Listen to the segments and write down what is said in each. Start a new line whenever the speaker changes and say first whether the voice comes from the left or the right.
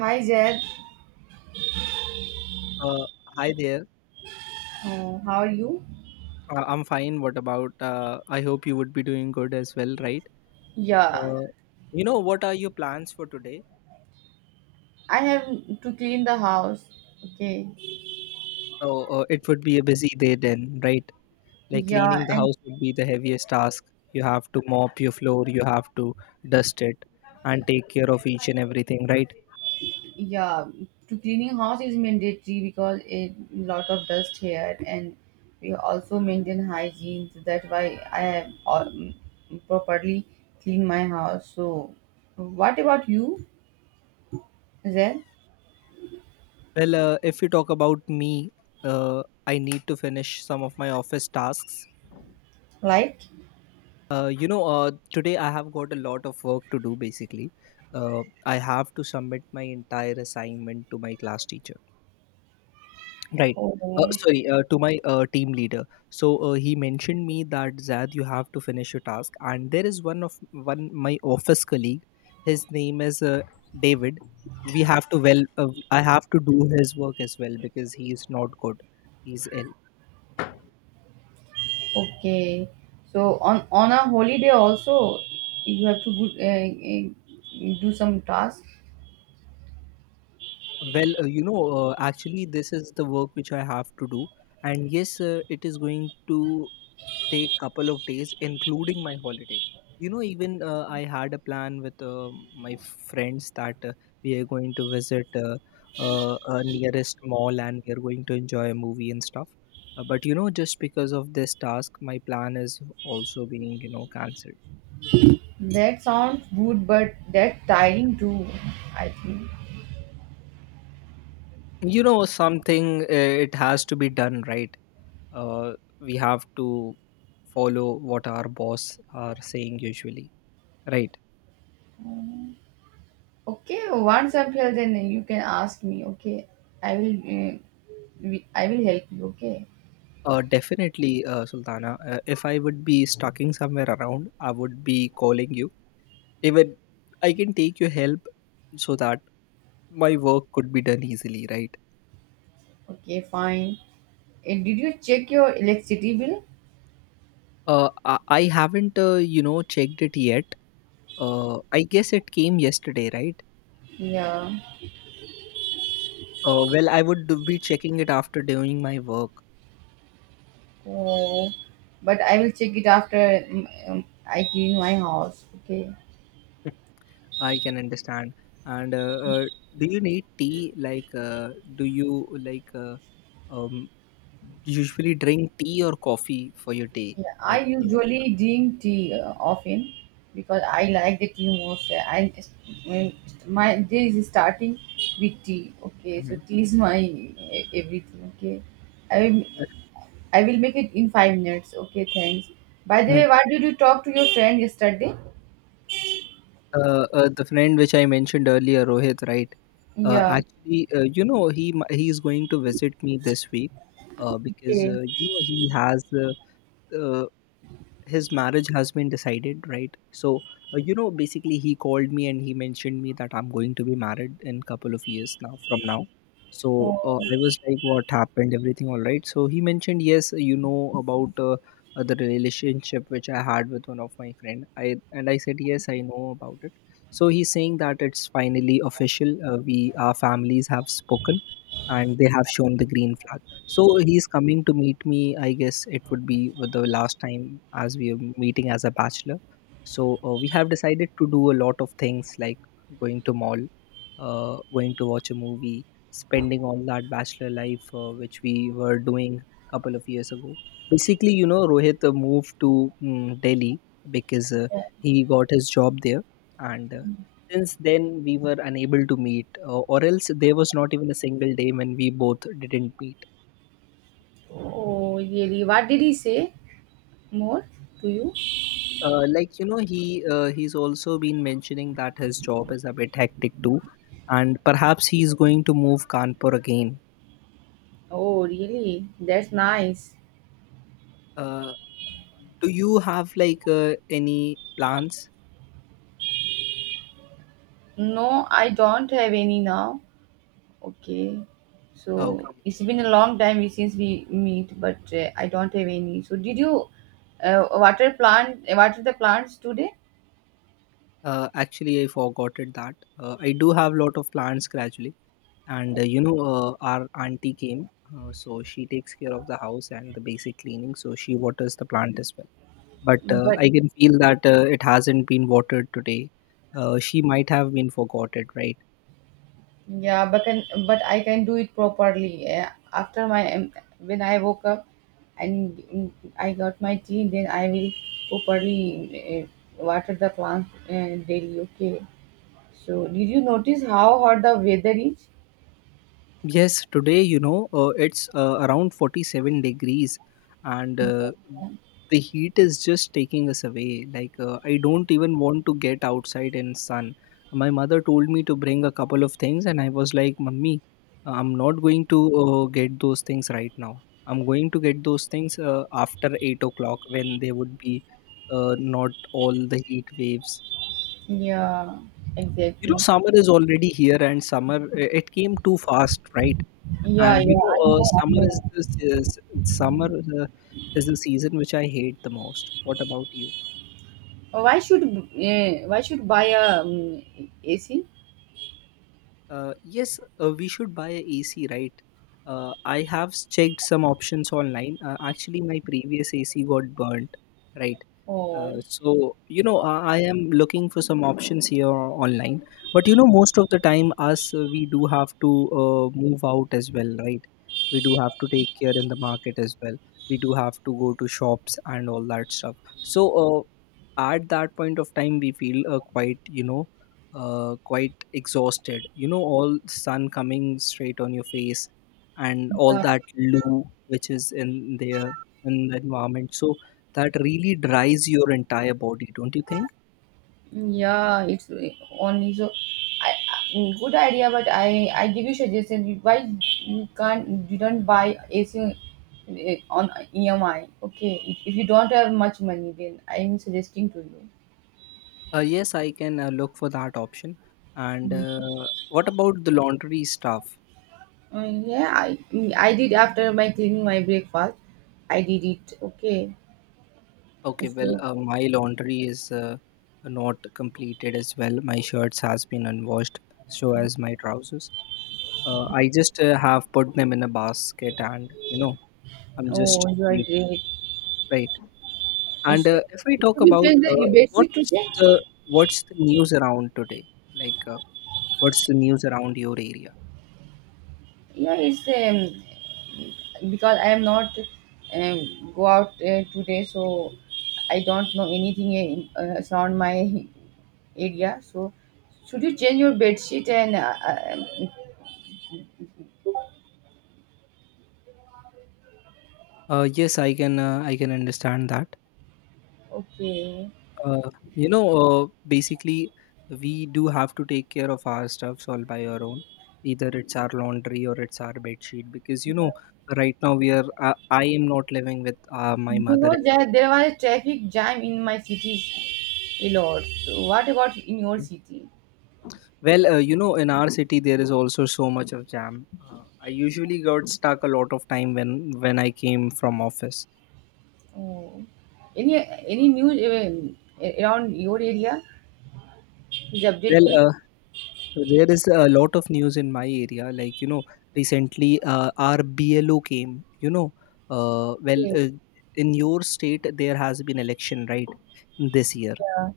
right: Hi Zed.
left: Uh, hi there.
right: How are you?
left: I'm fine. What about? I hope you would be doing good as well, right?
right: Yeah,
left: Uh, what are your plans for today?
right: I have to clean the house. Okay.
left: Oh, it would be a busy day then, right? Like
right: Yeah,
left: cleaning the
right: and
left: house would be the heaviest task. You have to mop your floor, you have to dust it, and take care of each and everything, right?
right: yeah, to cleaning house is mandatory because a lot of dust here, and we also maintain hygiene. So that's why I have all, properly clean my house. So, what about you, Zed?
left: Well, if you talk about me, I need to finish some of my office tasks.
right: Like,
left: Today I have got a lot of work to do basically. I have to submit my entire assignment to my class teacher. Right. Uh,
right: oh.
left: sorry, uh, to my team leader. So he mentioned me that Zad, you have to finish your task. And there is one my office colleague. His name is David. We have to well. I have to do his work as well because he is not good. He's ill.
right: Okay. So on a holiday also you have to good, do some task.
left: Well, actually, this is the work which I have to do, and yes, it is going to take couple of days, including my holiday. You know, even I had a plan with my friends that we are going to visit a nearest mall and we are going to enjoy a movie and stuff. But you know, just because of this task, my plan is also being cancelled.
right: That sounds good, but that tiring too, I think.
left: You know, something it has to be done, right? uh, we have to follow what our boss are saying usually, right?
right: Okay, once I'm here, then you can ask me. Okay, I will. I will help you. Okay.
left: Definitely, Sultana, if I would be stucking somewhere around I would be calling you. Even I can take your help so that my work could be done easily, right?
right: Okay, fine. Did you check your electricity bill?
left: I haven't checked it yet. I guess it came yesterday, right?
right: Yeah.
left: Well, be checking it after doing my work.
right: Oh. But I will check it after I clean my house. Okay.
left: I can understand. And uh, do you need tea? Like, do you like um, usually drink tea or coffee for your day?
right: Yeah, I
left: Like, when you.
right: usually drink tea often because I like the tea most. I, when my day is starting with tea. Okay, so
left: Mhm.
right: tea is my everything. Okay, I will, I will make it in 5 minutes. Okay, thanks. By the
left: Mm.
right: way, what did you talk to your friend yesterday?
left: The friend which I mentioned earlier, Rohit, right?
right: Yeah.
left: Actually, he is going to visit me this week because
right: Okay.
left: you know he has uh, his marriage has been decided, right? So you know, basically he called me and he mentioned me that I'm going to be married in couple of years now from now. So
right: Oh,
left: I was like, what happened, everything all right? So he mentioned yes, you know, about the relationship which I had with one of my friend, I and I said yes, I know about it. So he's saying that it's finally official. We, our families have spoken and they have shown the green flag, so he's coming to meet me. I guess it would be the last time as we are meeting as a bachelor. So we have decided to do a lot of things, like going to mall, going to watch a movie, spending all that bachelor life which we were doing a couple of years ago. Basically, you know, Rohit moved to Delhi, because
right: yeah.
left: he got his job there, and since then we were unable to meet, or else there was not even a single day when we both didn't meet.
right: Oh, really? What did he say more to you?
left: Like, you know, he's also been mentioning that his job is a bit hectic too, and perhaps he's going to move Kanpur again.
right: Oh, really? That's nice.
left: uh, do you have like any plans?
right: No, I don't have any now. Okay. So
left: Okay.
right: it's been a long time since we meet, but I don't have any. So did you water the plants today?
left: Actually, I forgot it that I do have lot of plans gradually, and our auntie came, so she takes care of the house and the basic cleaning, so she waters the plant as well. But
right: But
left: I can feel that it hasn't been watered today. She might have been forgotten, right?
right: yeah, but can but I can do it properly. After my When I woke up and I got my tea, then I will properly water the plants daily. Okay. So did you notice how hot the weather is?
left: Yes, today, you know, it's around 47 degrees, and the heat is just taking us away. Like, I don't even want to get outside in sun. My mother told me to bring a couple of things, and I was like, Mummy, I'm not going to get those things right now. I'm going to get those things after 8 o'clock, when there would be not all the heat waves.
right: Yeah,
left: You know,
right: exactly.
left: summer is already here, and summer, it came too fast, right?
right: Yeah,
left: And you
right: yeah,
left: know,
right: I know, I
left: summer is
right: know.
left: the se- s- summer is the season which I hate the most. What about you?
right: Oh, why should buy a AC?
left: Yes, we should buy a AC, right? I checked some options online. Actually, my previous AC got burnt, right?
right: Oh.
left: So you know, I am looking for some options here online. But you know, most of the time us we do have to move out as well, right? We do have to take care in the market as well. We do have to go to shops and all that stuff. So at that point of time we feel quite, you know, quite exhausted. You know, all sun coming straight on your face, and all
right: Yeah,
left: that loo which is in there in the environment, so that really dries your entire body, don't you think?
right: yeah, it's only so. Good idea, but I give you suggestion. Why you can't you don't buy AC on on EMI? Okay, if you don't have much money, then I'm suggesting to you.
left: Yes, I can look for that option. And what about the laundry stuff?
right: Uh, yeah, I I did after my cleaning my breakfast. I did it. Okay.
left: Okay, well,
right: So,
left: my laundry is not completed as well. My shirts has been unwashed, so as my trousers. I just have put them in a basket, and you know, I'm
right: oh,
left: just
right: you are
left: waiting,
right: great.
left: right?
right: So,
left: And if we talk
right: should we
left: about
right: change the bed sheet today?
left: what's the news around today, like what's the news around your area?
right: Yeah, it's because I am not go out today, so I don't know anything in, around my area. So should you change your bed sheet and
left: Yes, I can. I can understand that.
right: okay.
left: Uh, you know, basically, we do have to take care of our stuffs all by our own. Either it's our laundry or it's our bed sheet, because you know,
right: Yeah,
left: right now we are. I am not living with my
right: you
left: mother
right: know
left: anymore.
right: that there was a traffic jam in my city a lot, so what about in your
left: Okay?
right: city?
left: Well, you know, in our city there is also so much of jam. I usually got stuck a lot of time when I came from office.
right: Oh. any any news around your area, please update
left: Well,
right: me.
left: there is a lot of news in my area. Like, you know, recently our BLO came, you know, uh, well,
right: Okay.
left: uh, in your state, there has been election, right, this year
right: Yeah.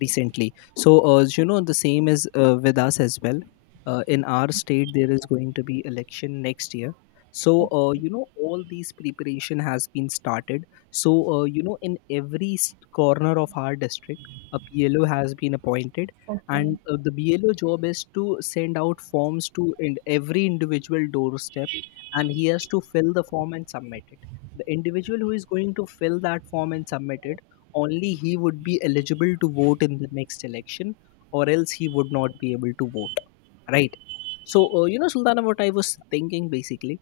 left: recently. So, you know, the same is with us as well. In our state, there is going to be election next year. So,
right: Okay.
left: you know, all these preparation has been started. So, you know, in every corner of our district, a BLO has been appointed,
right: Okay.
left: and the BLO job is to send out forms to in every individual doorstep, and he has to fill the form and submit it. The individual who is going to fill that form and submit it, only he would be eligible to vote in the next election, or else he would not be able to vote, right? So you know, Sultana, what I was thinking basically,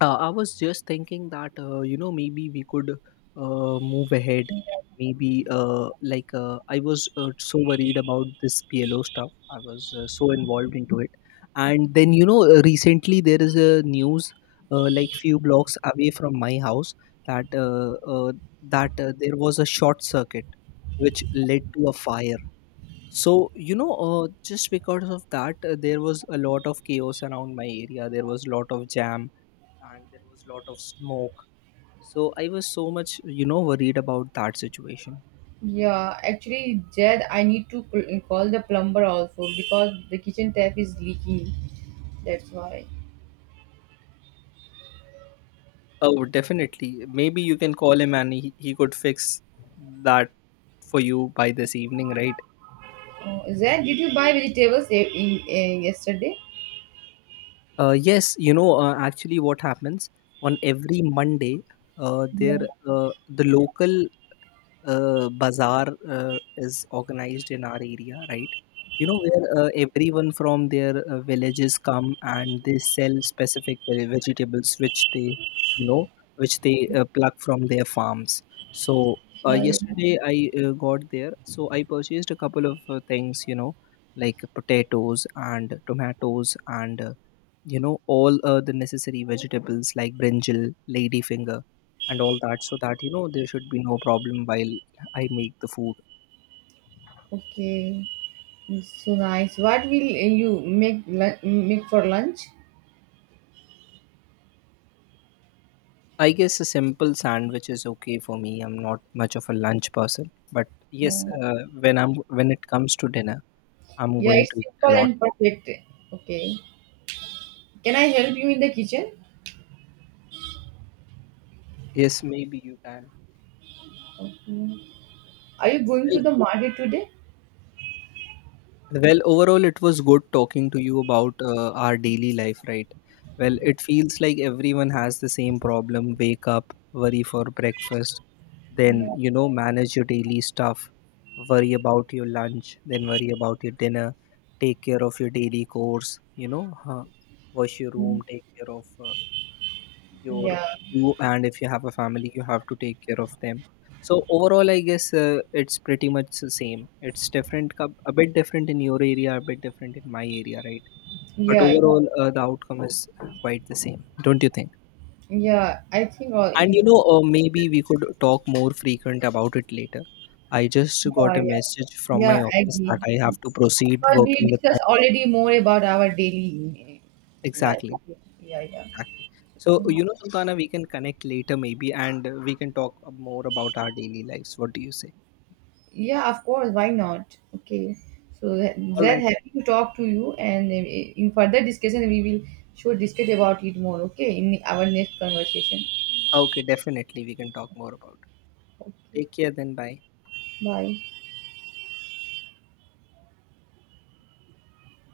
left: I was just thinking that you know, maybe we could move ahead. Maybe like I was so worried about this PLO stuff. I was so involved into it, and then you know, recently there is a news like few blocks away from my house, that uh, uh, that there was a short circuit which led to a fire. So you know, just because of that there was a lot of chaos around my area. There was a lot of jam, and there was lot of smoke, so I was so much, you know, worried about that situation.
right: Yeah, actually, Jed, I need to call the plumber also because the kitchen tap is leaking. That's why.
left: Oh, definitely, maybe you can call him and he could fix that for you by this evening, right?
right: Oh, Jed, did you buy vegetables yesterday?
left: Yes, you know, actually, what happens on every Monday, uh, there
right: Yeah,
left: the local bazaar is organized in our area, right? You know, where everyone from their villages come and they sell specific vegetables which they, you know, which they pluck from their farms. So,
right: yeah, yeah.
left: yesterday I got there. So, I purchased a couple of things, you know, like potatoes and tomatoes, and, you know, all the necessary vegetables like brinjal, ladyfinger and all that, so that you know there should be no problem while I make the food.
right: Okay, it's so nice. What will make for lunch?
left: I guess a simple sandwich is okay for me. I'm not much of a lunch person, but yes,
right: Oh,
left: when I'm when it comes to dinner, I'm
right: yeah,
left: going
right: it's
left: to eat
right: simple
left: a lot.
right: and perfect. Okay, can I help you in the kitchen?
left: Yes, maybe you can.
right: Okay. Are you going to
left: Well,
right: the market today?
left: well, overall it was good talking to you about our daily life, right? Well, it feels like everyone has the same problem. Wake up, worry for breakfast, then
right: Yeah.
left: you know, manage your daily stuff, worry about your lunch, then worry about your dinner, take care of your daily course, you know, huh, wash your room, take care of your,
right: Yeah,
left: you, and if you have a family you have to take care of them. So overall I guess it's pretty much the same. It's different, a bit different in your area, a bit different in my area, right? But
right: yeah, yeah.
left: overall the outcome is quite the same, don't you think?
right: Yeah, I think all.
left: And you know, maybe we could talk more frequent about it later. I just got
right: Yeah,
left: a
right: yeah.
left: message from my
right: Yeah, I
left: office that
right: agree,
left: I have to proceed
right: because we
left: working with my.
right: discussed already more about our daily life.
left: Exactly,
right: Okay. Yeah, yeah.
left: exactly. So,
right: Uh,
left: you know, Sultana, we can connect later maybe, and we can talk more about our daily lives. What do you say?
right: Yeah, of course, why not? Okay. So that
left: All
right: that
left: right.
right: happy to talk to you, and in further discussion, we will sure discuss about it more. Okay, in our next conversation.
left: Okay, definitely we can talk more about it.
right: Okay.
left: Take care then. Bye.
right: Bye.